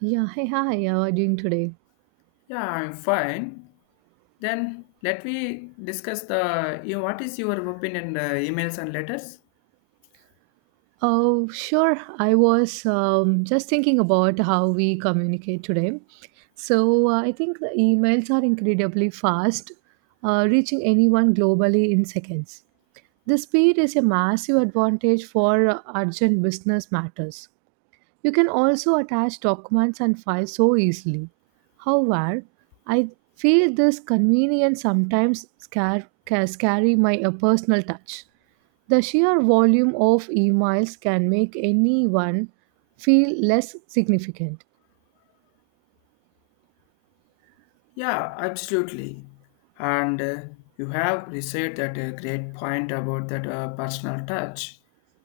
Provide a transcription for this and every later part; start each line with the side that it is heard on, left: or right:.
right: Yeah, hey, hi, how are you doing today?
left: Yeah, I'm fine. Then let me discuss the you what is your opinion emails and letters?
right: Oh, sure. I was just thinking about how we communicate today. So I think the emails are incredibly fast, reaching anyone globally in seconds. The speed is a massive advantage for urgent business matters. You can also attach documents and files so easily. However, I feel this convenience sometimes scary my personal touch. The sheer volume of emails can make anyone feel less significant.
left: Yeah, absolutely. And you have researched that a great point about that personal touch.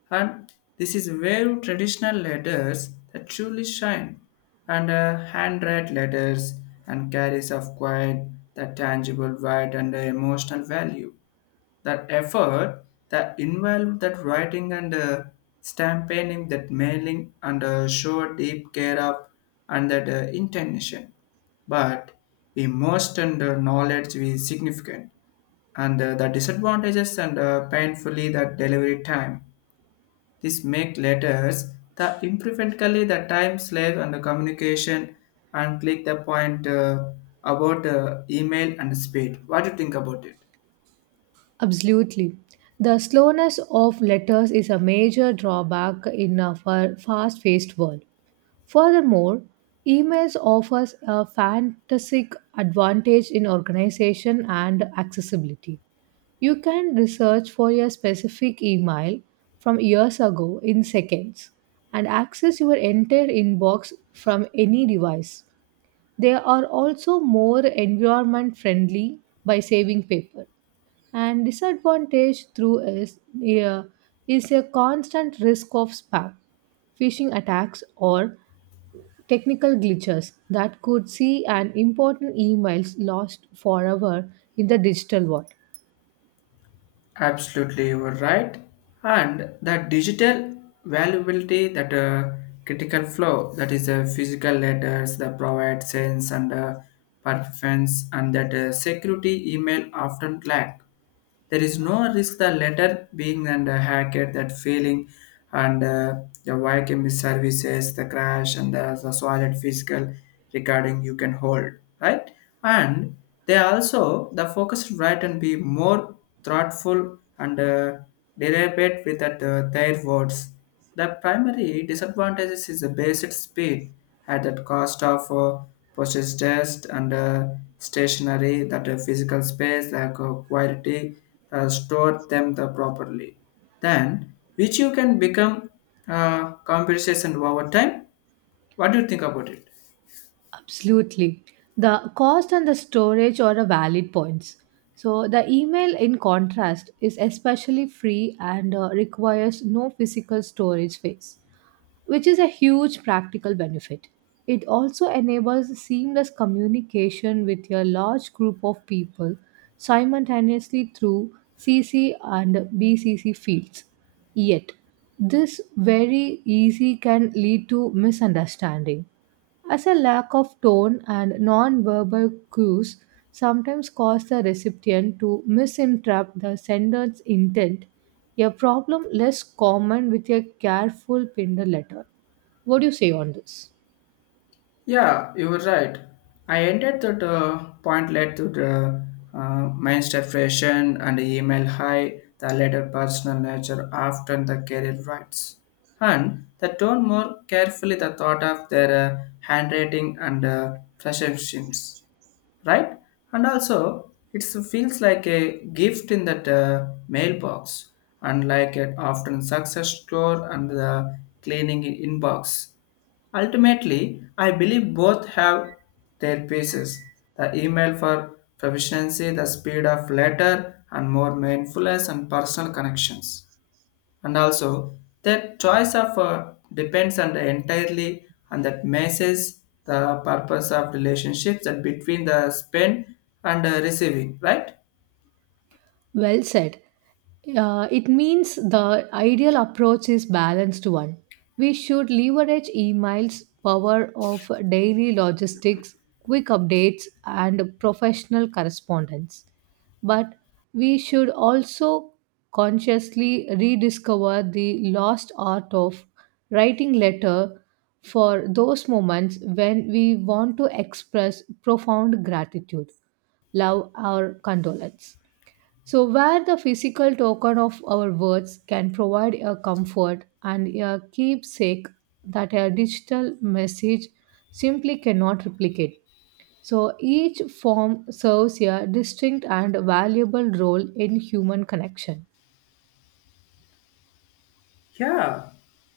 left: And this is where traditional letters that truly shine. And handwrite letters and carries of quiet, that tangible, wide and emotional value. That effort, that involved that writing and stamping, that mailing and show deep care up and that intention. But the most and knowledge is significant and the disadvantages and painfully that delivery time. This make letters the imperfectly the time slave and the communication and click the point about email and speed. What do you think about it?
right: Absolutely. The slowness of letters is a major drawback in a fast-paced world. Furthermore, emails offers a fantastic advantage in organization and accessibility. You can research for your specific email from years ago in seconds and access your entire inbox from any device. They are also more environment friendly by saving paper. And disadvantage through is, yeah, is a constant risk of spam phishing attacks or technical glitches that could see an important emails lost forever in the digital world.
left: Absolutely, you were right. And that digital valuability, that critical flow, that is a physical letters that provide sense and performance, and that security email often lack. There is no risk the letter being and hacked, that failing, and the YKM services, the crash, and the solid physical recording you can hold, right? And they also the focused right and be more thoughtful and deliberate with that their words. The primary disadvantages is the basic speed at the cost of postage test and stationery, that physical space, the quality, store them the properly. Then, which you can become compensation over time. What do you think about it?
right: Absolutely, the cost and the storage are a valid points. So the email in contrast is especially free and requires no physical storage space, which is a huge practical benefit. It also enables seamless communication with your large group of people simultaneously through CC and BCC fields. Yet, this very easy can lead to misunderstanding as a lack of tone and non-verbal cues sometimes cause the recipient to misinterpret the sender's intent, a problem less common with a careful Pinder letter. What do you say on this?
left: Yeah, you were right. I ended that point led to the mind depression and email high, the later personal nature often the career rights. And they tone more carefully the thought of their handwriting and perceptions, right? And also, it feels like a gift in that mailbox, unlike it often success store and the cleaning inbox. Ultimately, I believe both have their pieces. The email for proficiency, the speed of letter, and more mindfulness and personal connections. And also, their choice of depends on the entirely on that message, the purpose of relationships that between the spend and receiving, right?
right: Well said. It means the ideal approach is balanced one. We should leverage emails, power of daily logistics, quick updates, and professional correspondence. But we should also consciously rediscover the lost art of writing letter for those moments when we want to express profound gratitude, love, or condolence. So, where the physical token of our words can provide a comfort and a keepsake that a digital message simply cannot replicate. So, each form serves a distinct and valuable role in human connection.
left: Yeah,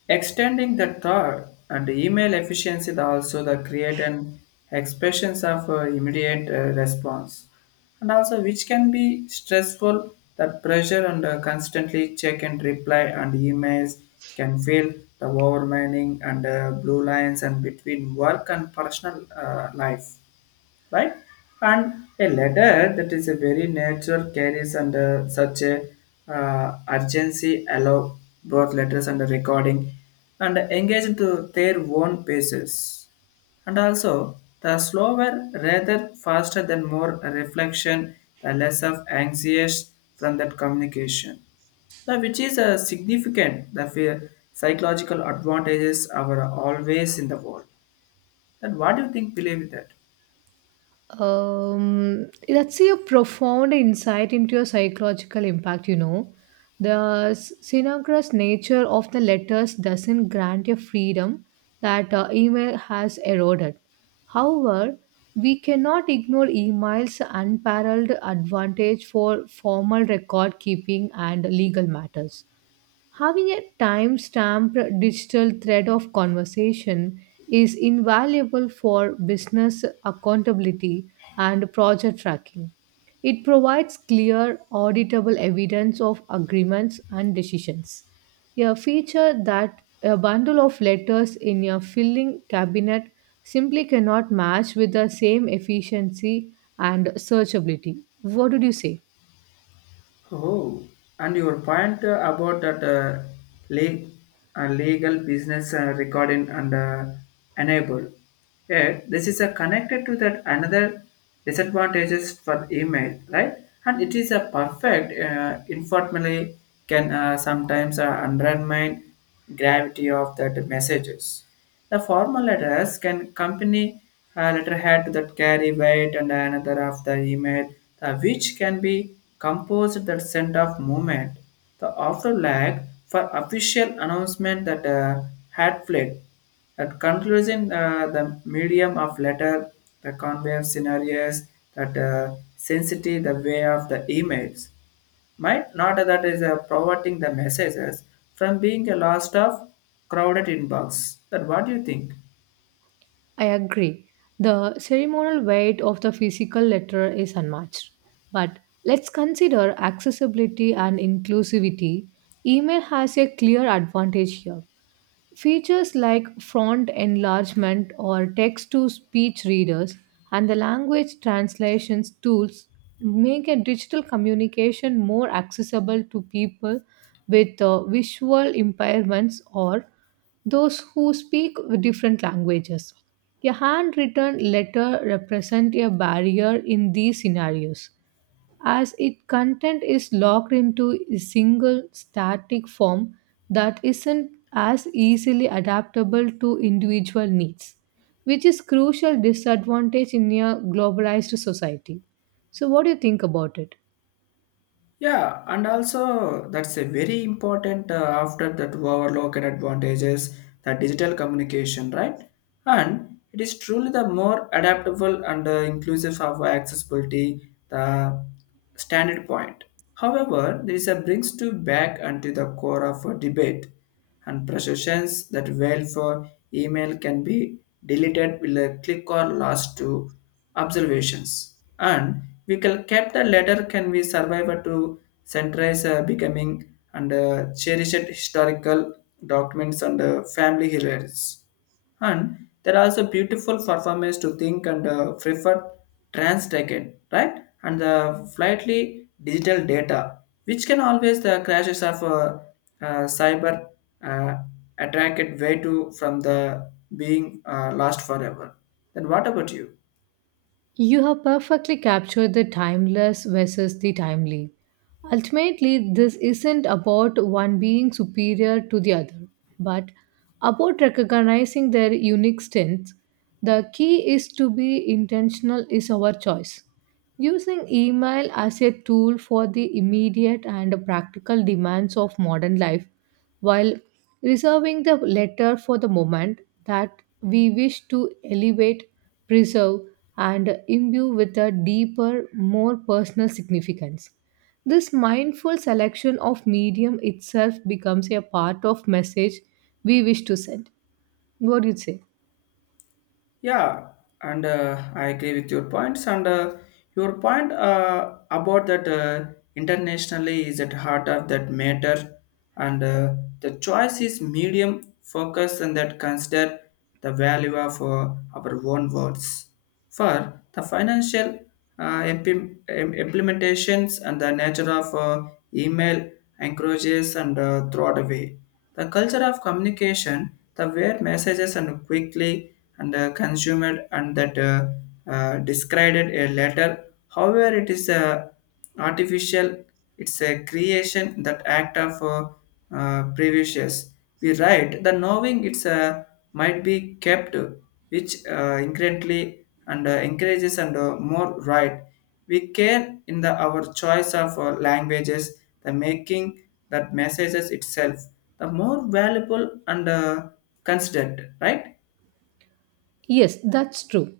left: extending the thought and email efficiency is also the create and expressions of immediate response and also which can be stressful that pressure and constantly check and reply and emails can feel the overwhelming and blue lines and between work and personal life, right? And a letter that is a very natural carries under such a urgency allow both letters and the recording and engage into their own paces. And also the slower rather faster than more reflection, the less of anxious from that communication. The which is a significant the psychological advantages are always in the world. Then what do you think believe that?
right: That's a profound insight into your psychological impact, you know. The synchronous nature of the letters doesn't grant a freedom that email has eroded. However, we cannot ignore email's unparalleled advantage for formal record keeping and legal matters. Having a timestamped digital thread of conversation is invaluable for business accountability and project tracking. It provides clear, auditable evidence of agreements and decisions. A feature that a bundle of letters in a filing cabinet simply cannot match with the same efficiency and searchability. What did you say?
left: Oh, and your point about that le- legal business recording and enable. Yeah, this is connected to that another disadvantages for email, right? And it is a perfect informally can sometimes undermine gravity of that messages. The formal letters can accompany a letterhead that carry weight and another of the email, the which can be composed that sent off movement. The after lag for official announcement that had fled. That concludes in the medium of letter, the convey of scenarios, that sensitivity, the way of the emails might not that is providing the messages from being a lost of crowded inbox that what do you think?
right: I agree. The ceremonial weight of the physical letter is unmatched. But let's consider accessibility and inclusivity. Email has a clear advantage here. Features like font enlargement or text to speech readers and the language translations tools make a digital communication more accessible to people with visual impairments or those who speak different languages. A handwritten letter represents a barrier in these scenarios as its content is locked into a single static form that isn't as easily adaptable to individual needs, which is crucial disadvantage in a globalized society. So what do you think about it?
left: Yeah, and also that's a very important after that overlooked advantages the digital communication, right? And it is truly the more adaptable and inclusive of accessibility the standard point. However, there is a brings to back and to the core of a debate and perceptions that well for email can be deleted with a click or last to observations. And we can kept the letter can be survivor to centralize becoming and cherished historical documents and family heroes, and there are also beautiful performers to think and prefer trans again, right? And the slightly digital data, which can always the crashes of cyber uh, attracted way to from the being lost forever. Then what about you?
right: You have perfectly captured the timeless versus the timely. Ultimately, this isn't about one being superior to the other, but about recognizing their unique strengths. The key is to be intentional is our choice. Using email as a tool for the immediate and practical demands of modern life while reserving the latter for the moment that we wish to elevate, preserve, and imbue with a deeper, more personal significance. This mindful selection of medium itself becomes a part of message we wish to send. What do you say?
left: Yeah, and I agree with your points. And your point about that internationally is at heart of that matter, and the choice is medium focus and that consider the value of our own words for the financial implementations and the nature of email encourages and throw it away the culture of communication, the where messages and quickly and consumed and that described a letter. However, it is a artificial. It's a creation that act of previous. We write the knowing it's a might be kept, which incrementally and encourages and more right. We care in the our choice of languages, the making that messages itself the more valuable and considered, right?
right: Yes, that's true.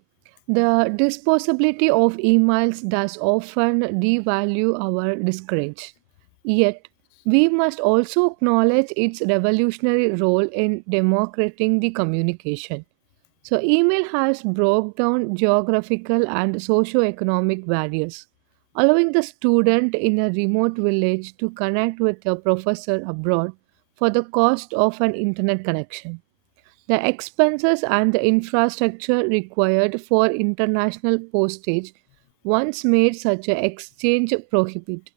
right: The disposability of emails does often devalue our discourage. Yet, we must also acknowledge its revolutionary role in democratizing the communication. So, email has broke down geographical and socio-economic barriers, allowing the student in a remote village to connect with a professor abroad for the cost of an internet connection. The expenses and the infrastructure required for international postage once made such an exchange prohibit.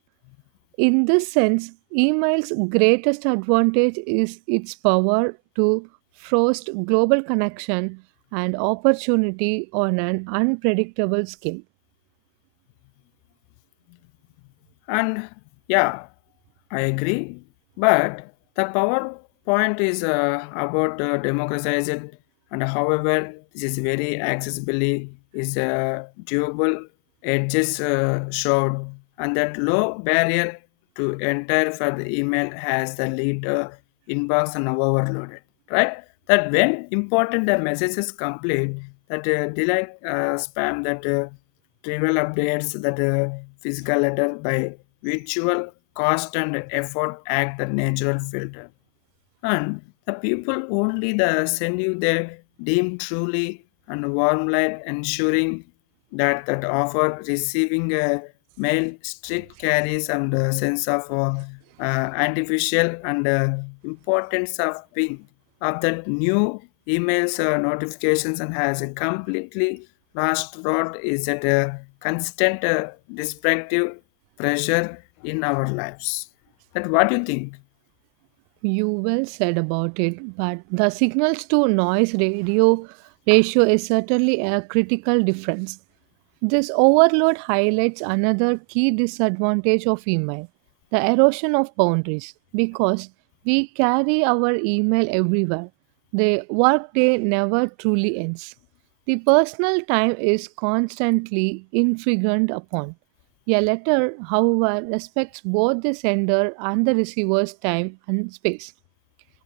right: In this sense, email's greatest advantage is its power to foster global connection and opportunity on an unpredictable scale.
left: And yeah, I agree. But the PowerPoint is about democratize it, and however, this is very accessibly is doable. Edges showed, and that low barrier to enter for the email has the lead inbox and overloaded. Right? That when important the message is complete, that delay spam that trivial updates that physical letter by virtual cost and effort act the natural filter and the people only the send you their deem truly and warm light ensuring that that offer receiving a mail street carries and a sense of artificial and importance of being of that new emails notifications and has a completely lost rot is that a constant destructive pressure in our lives, that what do you think?
right: You well said about it, but the signals to noise radio ratio is certainly a critical difference. This overload highlights another key disadvantage of email, the erosion of boundaries because we carry our email everywhere. The workday never truly ends. The personal time is constantly infringed upon. A letter, however, respects both the sender and the receiver's time and space.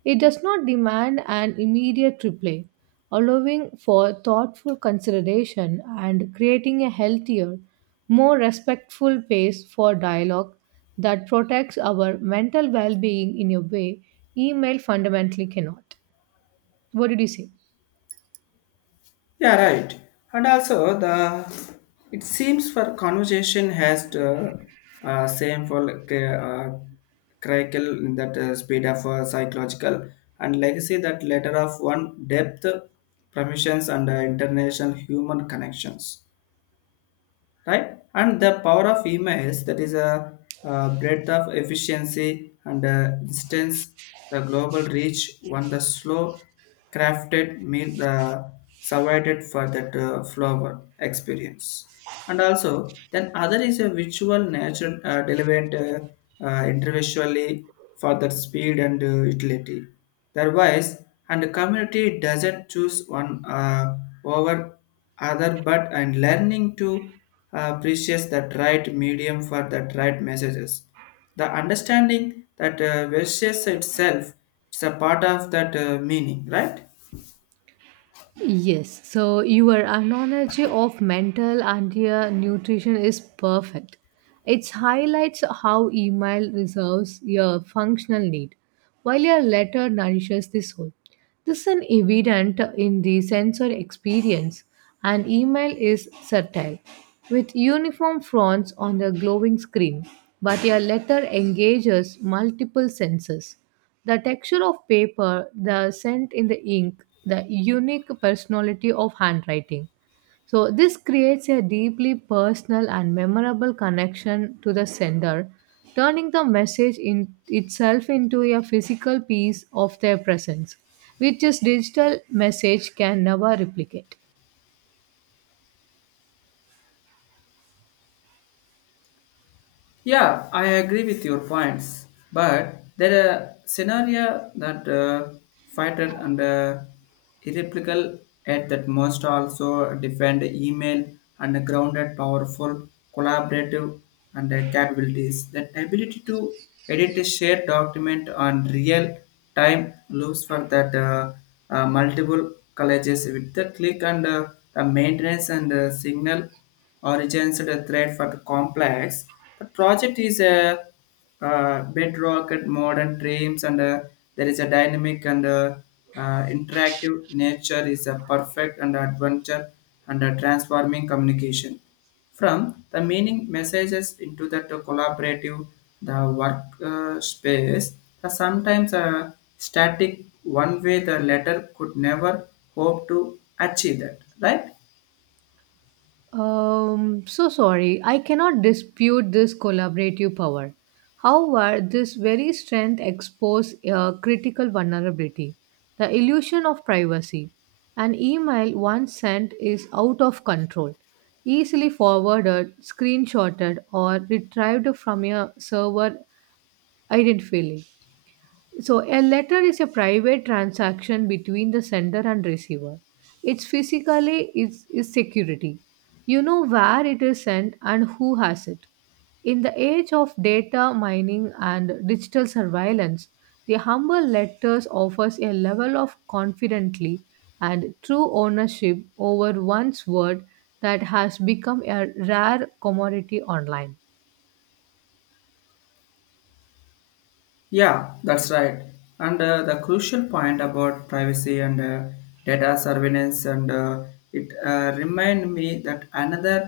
right: It does not demand an immediate reply, allowing for thoughtful consideration and creating a healthier, more respectful pace for dialogue that protects our mental well being in a way email fundamentally cannot. What did you say?
left: Yeah, right. And also the it seems for conversation has the same for like crackle in that speed of psychological and legacy that letter of one depth permissions and international human connections, right? And the power of emails that is a, breadth of efficiency and instance the global reach one the slow crafted meal the survived for that flower experience and also then other is a virtual nature relevant individually for that speed and utility otherwise and the community doesn't choose one over other but and learning to appreciate that right medium for that right messages the understanding that versus itself it's a part of that meaning, right?
right: Yes, so your analogy of mental and your nutrition is perfect. It highlights how email reserves your functional need, while your letter nourishes the soul. This is evident in the sensory experience, and email is subtle, with uniform fronts on the glowing screen, but your letter engages multiple senses. The texture of paper, the scent in the ink, the unique personality of handwriting. So, this creates a deeply personal and memorable connection to the sender, turning the message in itself into a physical piece of their presence, which is digital message can never replicate.
left: Yeah, I agree with your points, but there are scenario that fighter and irreplicable at that must also defend email and grounded powerful collaborative and capabilities. That ability to edit a shared document on real time loops for that multiple colleges with the click and the maintenance and signal origins and a thread for the complex. The project is a bedrock at modern dreams, and there is a dynamic and interactive nature is a perfect and adventure and a transforming communication. From the meaning messages into the to collaborative, the work space, the sometimes a static one way the letter could never hope to achieve that, right?
right: So sorry, I cannot dispute this collaborative power. However, this very strength exposes a critical vulnerability, the illusion of privacy. An email once sent is out of control, easily forwarded, screenshotted, or retrieved from a server identifiably. So, a letter is a private transaction between the sender and receiver. It's physically is security. You know where it is sent and who has it. In the age of data mining and digital surveillance, the humble letters offers a level of confidently and true ownership over one's word that has become a rare commodity online.
left: Yeah, that's right. And the crucial point about privacy and data surveillance and it remind me that another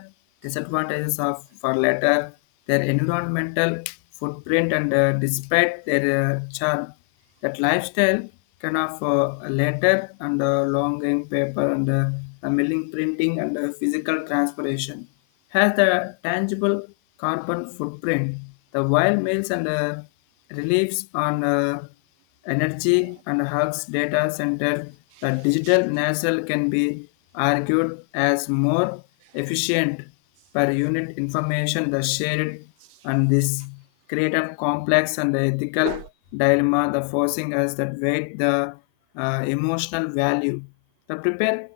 left: disadvantages of for later their environmental footprint and despite their charm. That lifestyle can of letter and longing paper and the milling printing and physical transpiration has the tangible carbon footprint. The wild meals and reliefs on. Energy and hugs Data Center, the digital nasal can be argued as more efficient per unit information the shared and this create a complex and the ethical dilemma the forcing us that weight the emotional value the prepare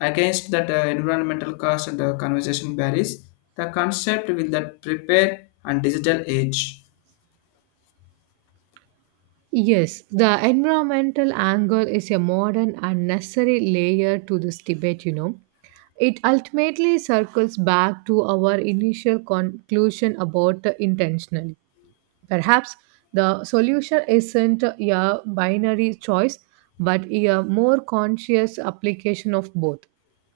left: against that environmental cost and the conversation barriers the concept with that prepare and digital age.
right: Yes, the environmental angle is a modern unnecessary layer to this debate, you know. It ultimately circles back to our initial conclusion about the intentional. Perhaps the solution isn't a binary choice, but a more conscious application of both.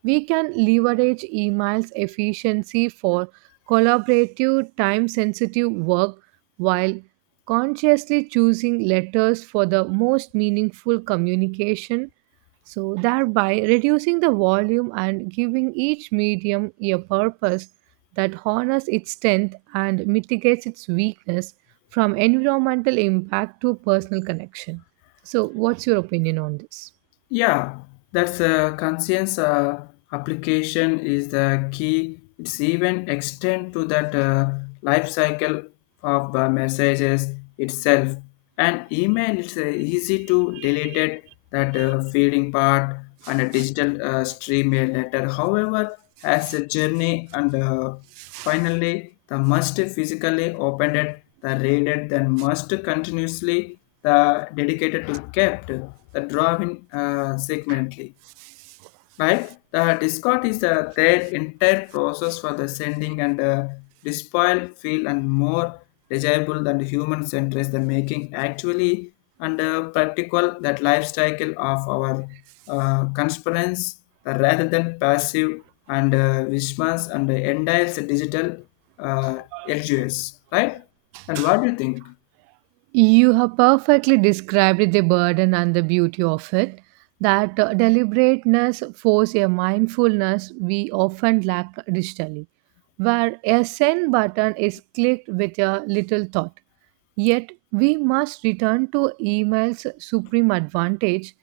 right: We can leverage email's efficiency for collaborative, time sensitive work while consciously choosing letters for the most meaningful communication. So, thereby reducing the volume and giving each medium a purpose that honors its strength and mitigates its weakness from environmental impact to personal connection. So, what's your opinion on this?
left: Yeah, that's a conscience application is the key. It's even extend to that life cycle of messages itself. And email, it's easy to delete it, that feeding part and a digital stream mail letter. However, has a journey and finally, the must physically opened it, the raided, then must continuously the dedicated to kept the drawing segmently, right? The Discord is their entire process for the sending and despoil feel and more desirable than the human centers the making actually and practical that life cycle of our conspirants rather than passive and vishmas and the entire digital uh, LGS, right? And what do you think?
right: You have perfectly described the burden and the beauty of it. That deliberateness forces a mindfulness we often lack digitally, where a send button is clicked with a little thought. Yet we must return to email's supreme advantage,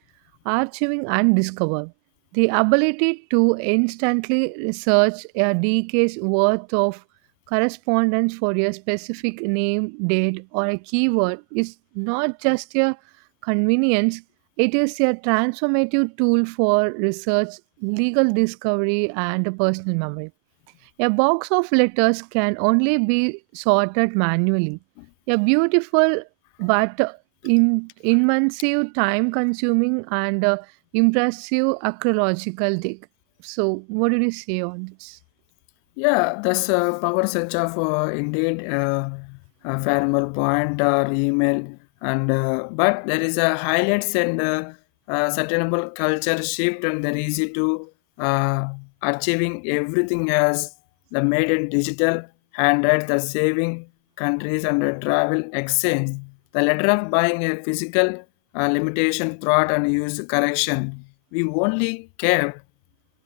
right: archiving and discover. The ability to instantly search a decade's worth of correspondence for a specific name, date, or a keyword is not just a convenience, it is a transformative tool for research, legal discovery, and personal memory. A box of letters can only be sorted manually. A beautiful but immensive, time consuming, and impressive archaeological dig. So, what do you say on this?
left: Yeah, that's a power such of indeed, a formal point or email, and but there is a highlights and sustainable culture shift, and they're easy to uh, achieving everything as the made in digital hand at the saving countries and the travel exchange. The letter of buying a physical limitation thought and use correction. We only kept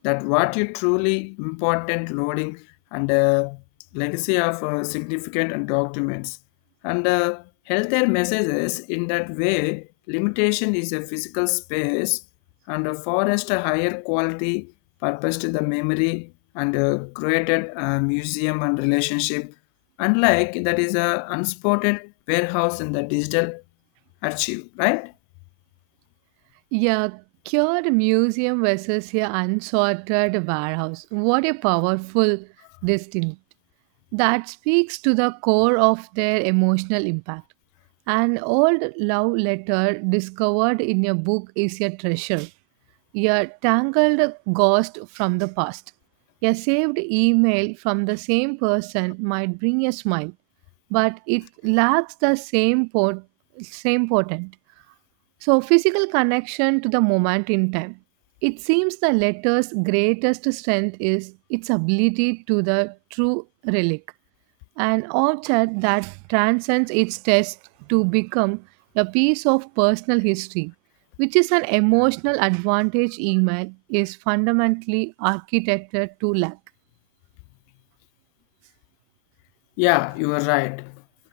left: that what you truly important loading and legacy of significant and documents and healthcare messages in that way limitation is a physical space and a forest a higher quality purpose to the memory and created a museum and relationship unlike that is a unspotted warehouse in the digital archive, right?
right: Yeah, cured museum versus your unsorted warehouse. What a powerful distinct. That speaks to the core of their emotional impact. An old love letter discovered in a book is a treasure, a tangled ghost from the past. A saved email from the same person might bring a smile, but it lacks the same potent. So, physical connection to the moment in time. It seems the letter's greatest strength is its ability to the true relic, an object that transcends its test to become a piece of personal history, which is an emotional advantage email is fundamentally architected to lack.
left: Yeah, you are right.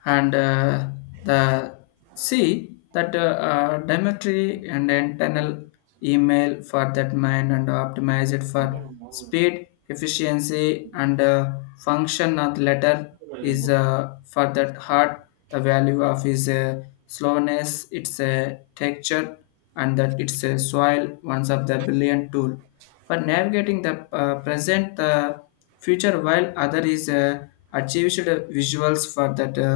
left: And the see that Dimitri and internal email for that mind and optimize it for speed, efficiency, and function of the letter is, for that heart. The value of is, slowness, its a texture, and that it's a soil. Once of the billion tool for navigating the, present the future while other is, achieved visuals for that uh,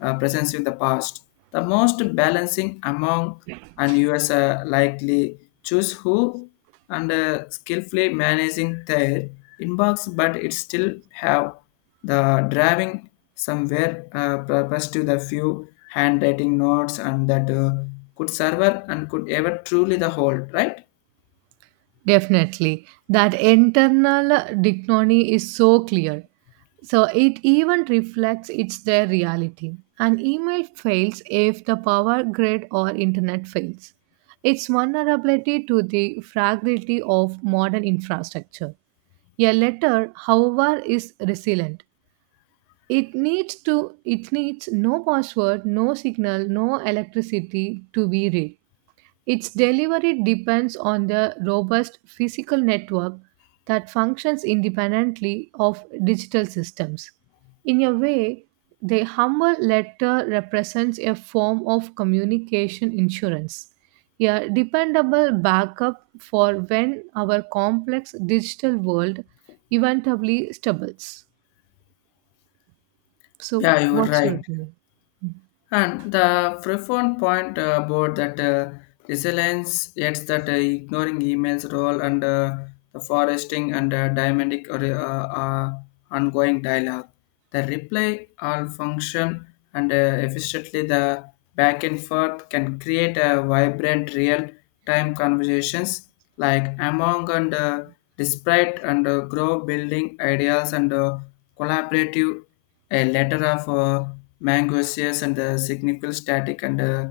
left: uh, presence with the past, the most balancing among and us, likely choose who and skillfully managing their inbox, but it still have the driving somewhere, purpose to the few handwriting notes and that, could server and could ever truly the hold, right?
right: Definitely. That internal dichotomy is so clear. So it even reflects it's their reality. An email fails if the power grid or internet fails. Its vulnerability to the fragility of modern infrastructure. A letter, however, is resilient. It needs no password, no signal, no electricity to be read. Its delivery depends on the robust physical network that functions independently of digital systems. In a way, the humble letter represents a form of communication insurance, a dependable backup for when our complex digital world eventually stumbles. So,
left: Yeah, you were
right: what's your
left: right.
right: opinion?
left: And the profound point about that, resilience, yet that ignoring emails role and the foresting and dynamic or uh, ongoing dialogue, the reply all function and efficiently the back and forth can create a vibrant real time conversations like among and despite and grow building ideas and collaborative a letter of Mangusius and the significant static and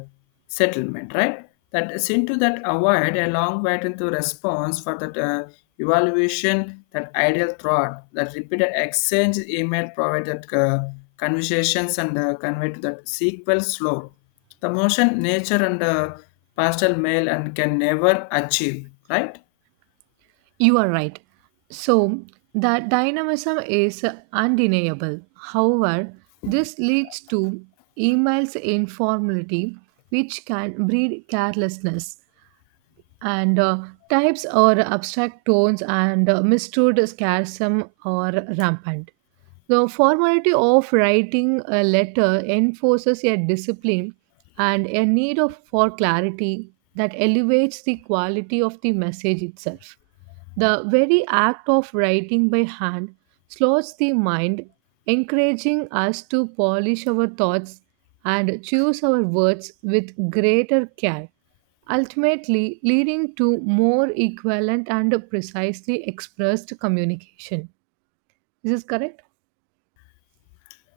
left: settlement, right? That seem to that avoid a long wait into response for that, evaluation, that ideal thought, that repeated exchange email provide that, conversations and convey to that sequel slow. The motion, nature and pastel mail and can never achieve, right?
right: You are right. So, that dynamism is undeniable. However, this leads to emails informality, which can breed carelessness. And types or abstract tones and mistood scarsome or rampant. The formality of writing a letter enforces a discipline and a for clarity that elevates the quality of the message itself. The very act of writing by hand slows the mind, encouraging us to polish our thoughts and choose our words with greater care, ultimately leading to more equivalent and precisely expressed communication. Is this correct?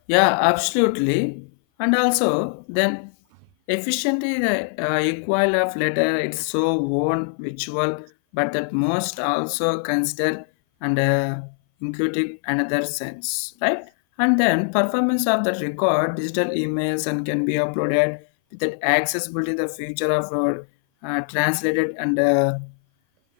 left: Yeah, absolutely. And also, then efficiently the equal of letter it's so one virtual, but that most also consider and including another sense, right? And then performance of the record, digital emails, and can be uploaded with that accessibility. The future of translated and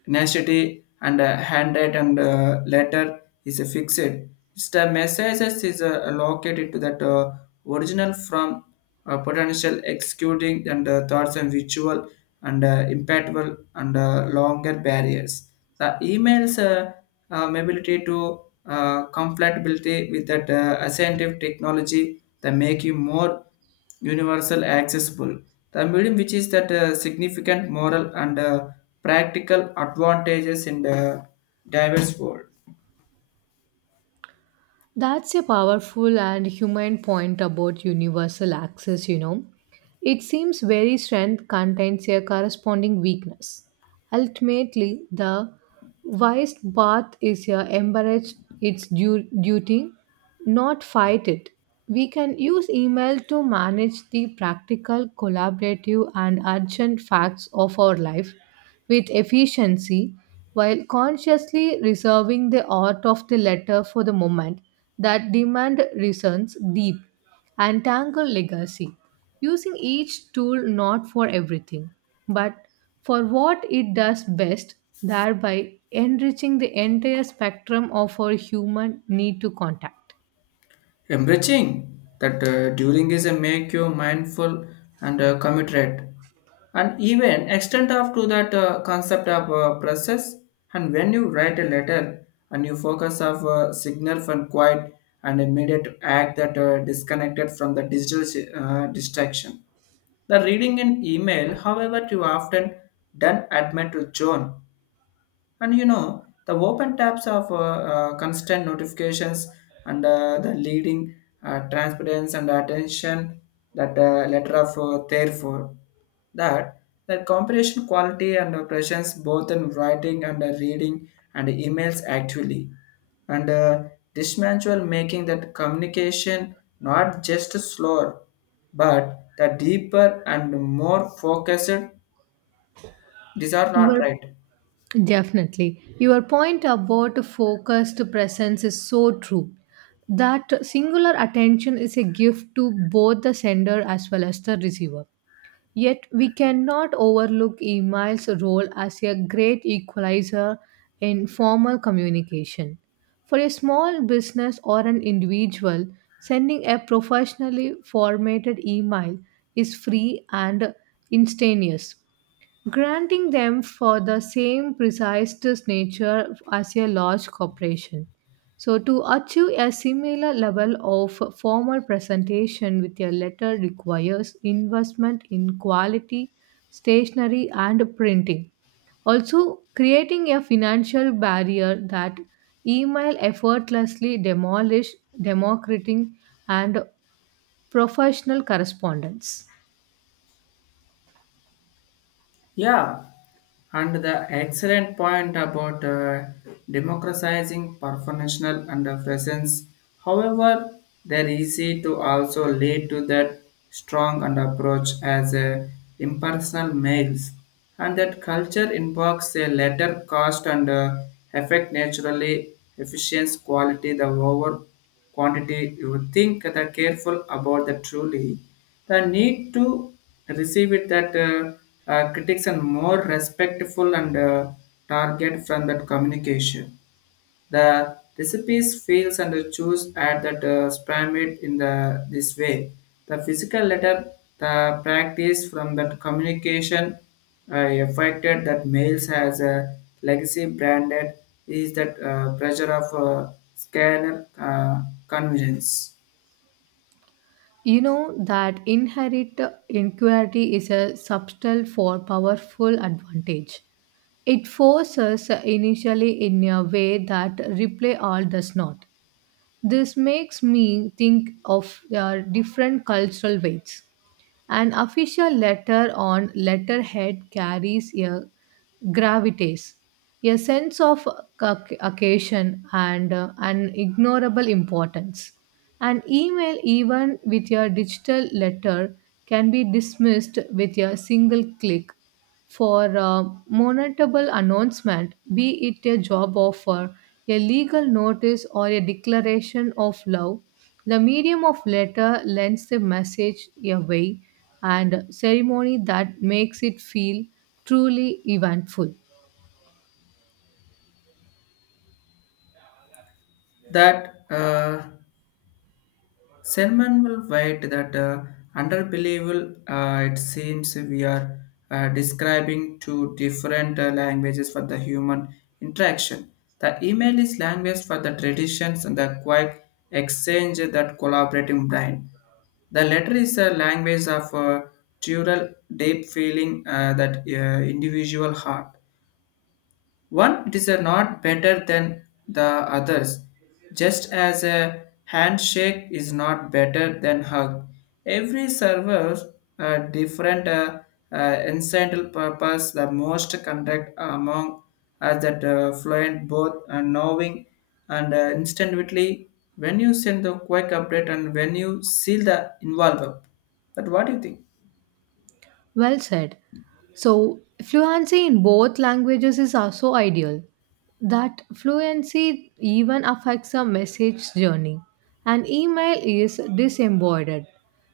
left: tenacity and handwrite and letter is, fixed. It's the messages is allocated to that, original from potential executing and thoughts and visual and impactful and longer barriers. The emails ability to compatibility with that ascendant technology that make you more universal accessible. The medium which is that significant moral and practical advantages in the diverse world.
right: That's a powerful and humane point about universal access, you know. It seems very strength contains a corresponding weakness. Ultimately, the wise path is embrace its duty, not fight it. We can use email to manage the practical, collaborative, and urgent facts of our life with efficiency while consciously reserving the art of the letter for the moment that demand reasons deep and Tangle Legacy, using each tool not for everything, but for what it does best, thereby enriching the entire spectrum of our human need to contact.
left: Embracing that during is a make you mindful and committed, and even extend up to that concept of process. And when you write a letter and you focus of signal from quiet and immediate act that disconnected from the digital distraction. The reading an email, however, too often done admit to John and you know, the open tabs of constant notifications and the leading, transparency and attention that letter of therefore that comprehension quality and presence both in writing and reading and emails actually and this manual making that communication not just slower but the deeper and more focused, these are not,
right: Your
left: right?
right: definitely your point about focused presence is so true. That singular attention is a gift to both the sender as well as the receiver. Yet, we cannot overlook email's role as a great equalizer in formal communication. For a small business or an individual, sending a professionally formatted email is free and instantaneous granting them for the same precise nature as a large corporation. So, to achieve a similar level of formal presentation with a letter requires investment in quality, stationery, and printing. Also, creating a financial barrier that email effortlessly demolish democratic and professional correspondence.
left: Yeah, and the excellent point about democratizing professional and the presence. However, they're easy to also lead to that strong and approach as impersonal males, and that culture invokes a latter cost and effect naturally efficiency quality the over quantity. You think the careful about the truly the need to receive it that critics and more respectful and target from that communication. The recipes feels and the choose at that, spam it in the this way. The physical letter, the practice from that communication, uh, affected that males has a legacy branded is that, pressure of scanner, convenience,
right: You know that inherent inquiry is a subtle for powerful advantage. It forces initially in a way that replay all does not. This makes me think of different cultural weights. An official letter on letterhead carries a gravitas, a sense of occasion, and an ignorable importance. An email, even with a digital letter, can be dismissed with a single click for monetable announcement, be it a job offer, a legal notice, or a declaration of love. The medium of letter lends the message a way and ceremony that makes it feel truly eventful.
left: that Selman will write that, underbelievable. It seems we are describing two different languages for the human interaction. The email is language for the traditions and the quiet exchange that collaborating brain. The letter is a language of dual deep feeling, that individual heart. One it is a not better than the others, just as a handshake is not better than hug. Every server a different incidental purpose. The most conduct among us that fluent both and knowing and instantly when you send the quick update and when you seal the involve up. But what do you think?
right: Well said. So, fluency in both languages is also ideal. That fluency even affects a message journey. An email is disembodied,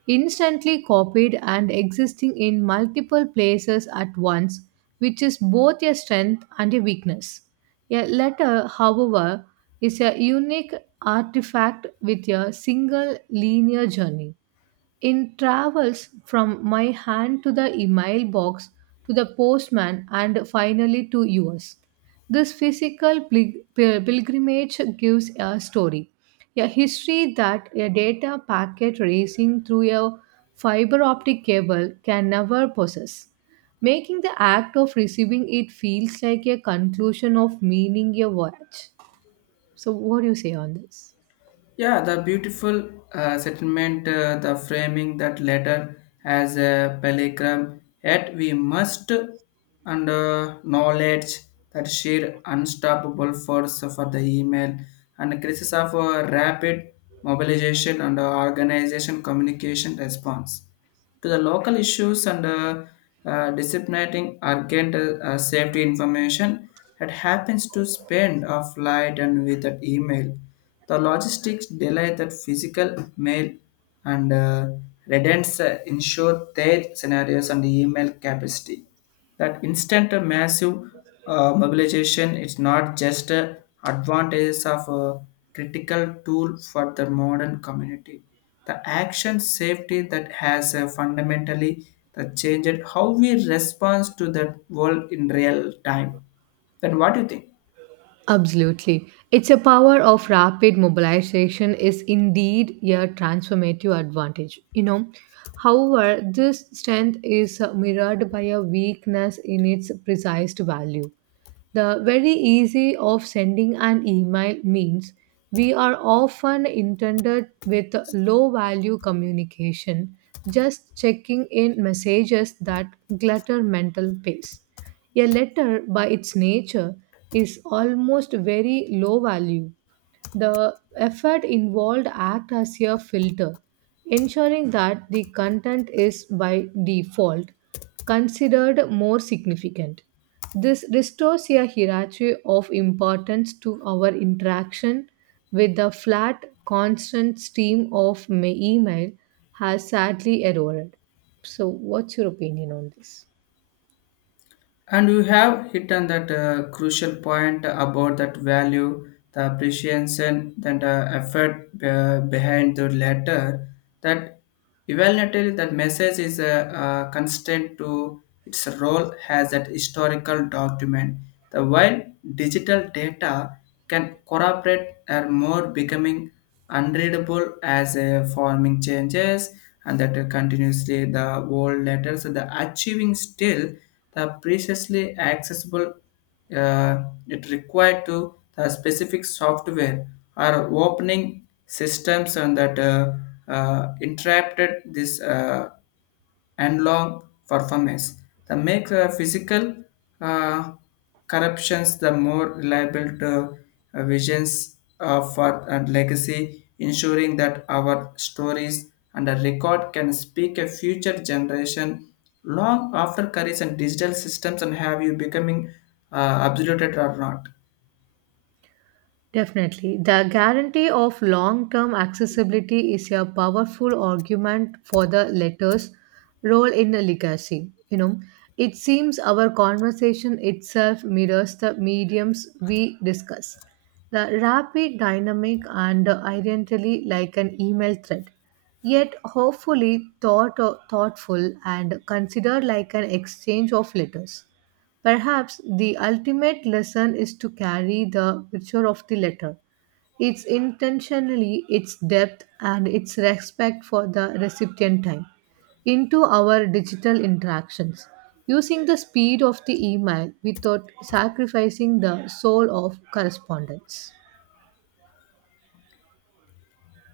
right: instantly copied, and existing in multiple places at once, which is both a strength and a weakness. A letter, however, is a unique artifact with a single linear journey. In travels from my hand to the email box, to the postman, and finally to yours. This physical pilgrimage gives a story, a history that a data packet racing through a fiber optic cable can never possess, making the act of receiving it feels like a conclusion of meaning your voyage. So, what do you say on this?
left: Yeah, the beautiful settlement, the framing that letter as a peligram, yet we must and knowledge that sheer unstoppable force for the email and crisis of rapid mobilization and organization communication response to the local issues and disseminating urgent safety information that happens to spend of light and with that email. The logistics delay that physical mail and redundancy ensure their scenarios and email capacity. That instant massive mobilization is not just a advantages of a critical tool for the modern community. The action safety that has fundamentally the changed how we respond to that world in real time. Then what do you think?
right: Absolutely. It's a power of rapid mobilization is indeed a transformative advantage. You know, however, this strength is mirrored by a weakness in its precise value. The very easy of sending an email means we are often intended with low value communication, just checking in messages that clutter mental space. A letter, by its nature, is almost very low value. The effort involved act as a filter, ensuring that the content is by default considered more significant. This restores a hierarchy of importance to our interaction with the flat, constant stream of email has sadly eroded. So, what's your opinion on this?
left: And you have hit on that crucial point about that value, the appreciation, and the effort behind the letter. That evaluatively, that message is a, constant to its role as that historical document. The while digital data can corroborate are more becoming unreadable as a forming changes and that continuously the old letters the achieving still the previously accessible, it required to the specific software or opening systems and that interrupted this. And long performance. The make, physical uh, corruptions the more reliable to, visions, for and legacy, ensuring that our stories and the record can speak a future generation long after careers and digital systems and have you becoming, obsoleted or not.
right: Definitely. The guarantee of long term accessibility is a powerful argument for the letter's role in the legacy. You know, it seems our conversation itself mirrors the mediums we discuss. The rapid, dynamic, and identically like an email thread, yet thoughtful and considered like an exchange of letters. Perhaps the ultimate lesson is to carry the picture of the letter, its intentionally, its depth, and its respect for the recipient time into our digital interactions, using the speed of the email without sacrificing the soul of correspondence.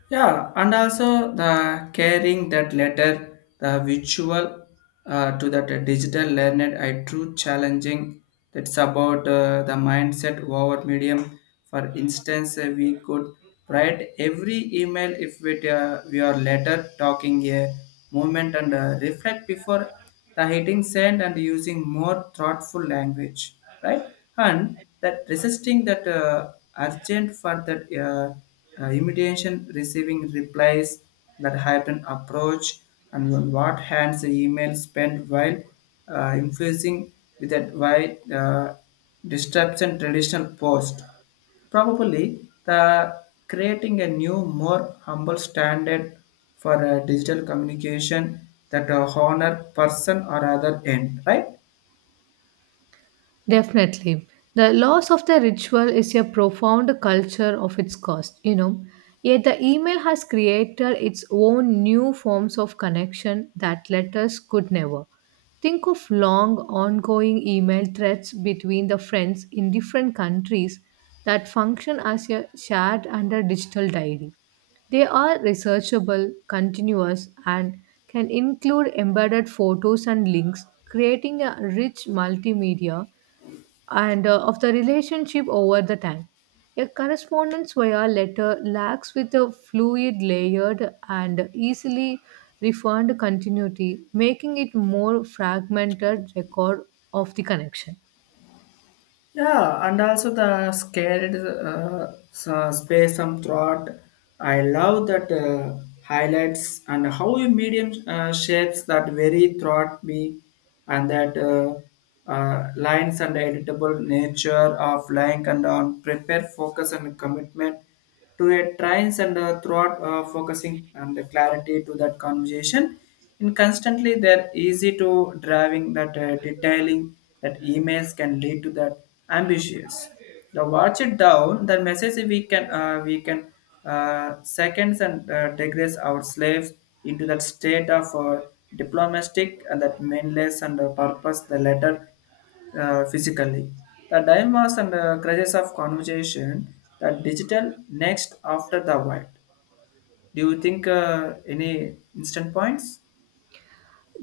left: Yeah, and also the carrying that letter, the visual, to that digital learned, I true challenging. That's about the mindset over medium. For instance, we could write every email if we are later talking a moment and reflect before the hitting send and using more thoughtful language, right? And that resisting that urgent for that imitation, receiving replies, that hybrid approach, and on what hands the email spent while influencing with that wide disruption traditional post. Probably the creating a new, more humble standard for a digital communication that honor person or other end, right?
right: Definitely. The loss of the ritual is a profound culture of its cost, you know. Yet the email has created its own new forms of connection that letters could never. Think of long, ongoing email threads between the friends in different countries that function as a shared and a digital diary. They are researchable, continuous, and can include embedded photos and links, creating a rich multimedia and of the relationship over the time. A correspondence via letter lacks with a fluid, layered, and easily refined continuity, making it more fragmented record of the connection.
left: Yeah, and also the scared space some thought. I love that highlights and how a medium shapes that very thought me and that lines and editable nature of lying and on prepare focus and commitment to a trains and throughout, focusing and the clarity to that conversation and constantly they're easy to driving that detailing that emails can lead to that ambitious the watch it down the message we can seconds and digress our slaves into that state of diplomatic and that meaningless and purpose the letter, physically. The dilemmas and crutches of conversation, the digital next after the white. Do you think any instant points?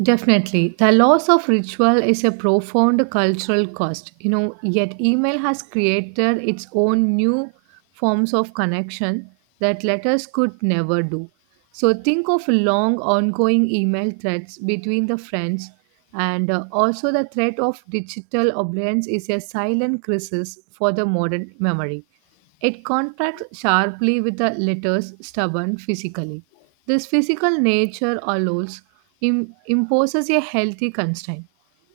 right: Definitely. The loss of ritual is a profound cultural cost, you know, yet email has created its own new forms of connection that letters could never do. So think of long ongoing email threads between the friends and also the threat of digital oblivion is a silent crisis for the modern memory. It contrasts sharply with the letter's stubborn physically. This physical nature allows imposes a healthy constraint.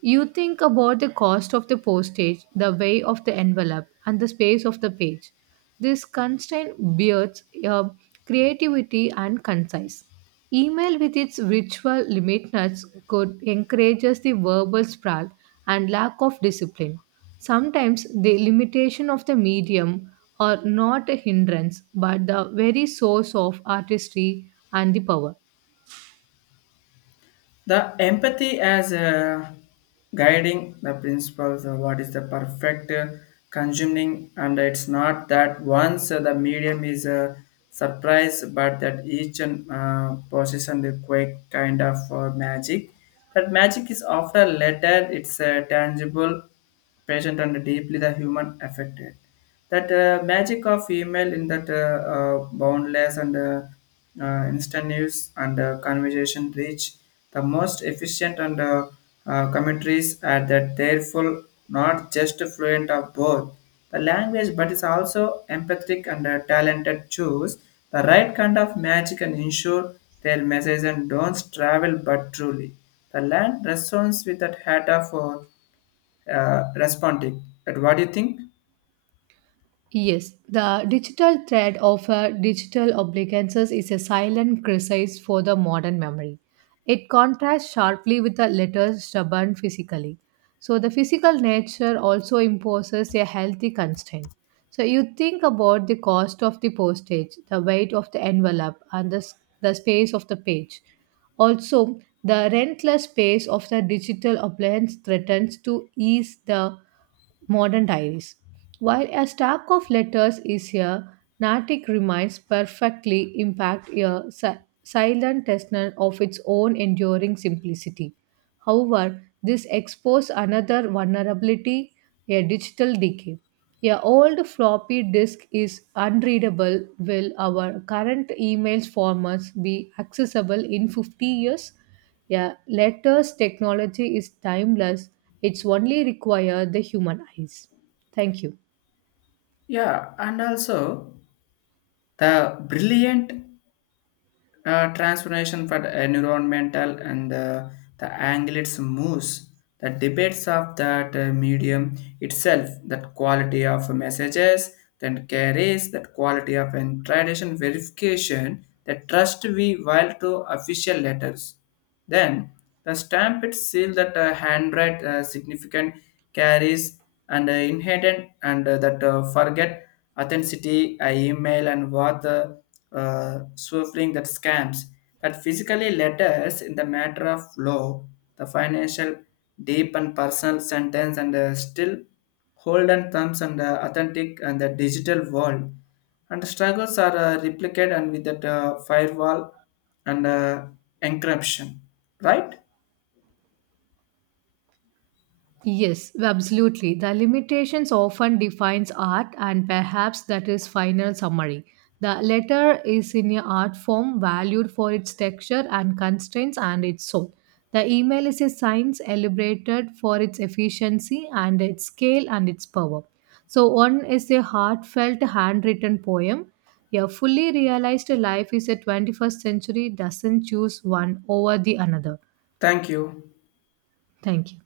right: You think about the cost of the postage, the weight of the envelope, and the space of the page. This constraint beards creativity and concise. Email with its ritual limitness could encourages the verbal sprawl and lack of discipline. Sometimes the limitation of the medium are not a hindrance but the very source of artistry and the power.
left: The empathy as a guiding the principles of what is the perfect consuming and it's not that once the medium is a surprise but that each and possession the quick kind of magic, that magic is after later it's tangible patient and deeply the human affected that magic of email in that boundless and instant news and conversation reach the most efficient and commentaries are that therefore not just fluent of both the language but is also empathic and talented choose the right kind of magic and ensure their message and don't travel but truly the land responds with that hat of responding, but what do you think?
right: Yes, the digital thread of digital obligations is a silent crisis for the modern memory. It contrasts sharply with the letters stubborn physically. So the physical nature also imposes a healthy constraint. So you think about the cost of the postage, the weight of the envelope, and the space of the page. Also, the rentless space of the digital appliance threatens to ease the modern diaries. While a stack of letters is here, Natick reminds perfectly impact a silent testament of its own enduring simplicity. However, this exposes another vulnerability, a digital decay. A old floppy disk is unreadable. Will our current emails formats be accessible in 50 years? Yeah, letters technology is timeless. It's only require the human eyes. Thank you.
left: Yeah, and also the brilliant transformation for the environmental and the anglets moves the debates of that medium itself that quality of messages then carries that quality of and tradition verification that trust we while to official letters then the stamp it seal that handwrite, significant carries and inherent and that, forget authenticity, email and what the swerving that scams that physically letters in the matter of law, the financial deep and personal sentence and still hold and thumbs and authentic and the digital world and struggles are replicated and with that firewall and encryption, right?
right: Yes, absolutely. The limitations often defines art and perhaps that is final summary. The letter is in a art form valued for its texture and constraints and its soul. The email is a science celebrated for its efficiency and its scale and its power. So one is a heartfelt handwritten poem. A fully realized life is a 21st century doesn't choose one over the another.
left: Thank you.
right: Thank you.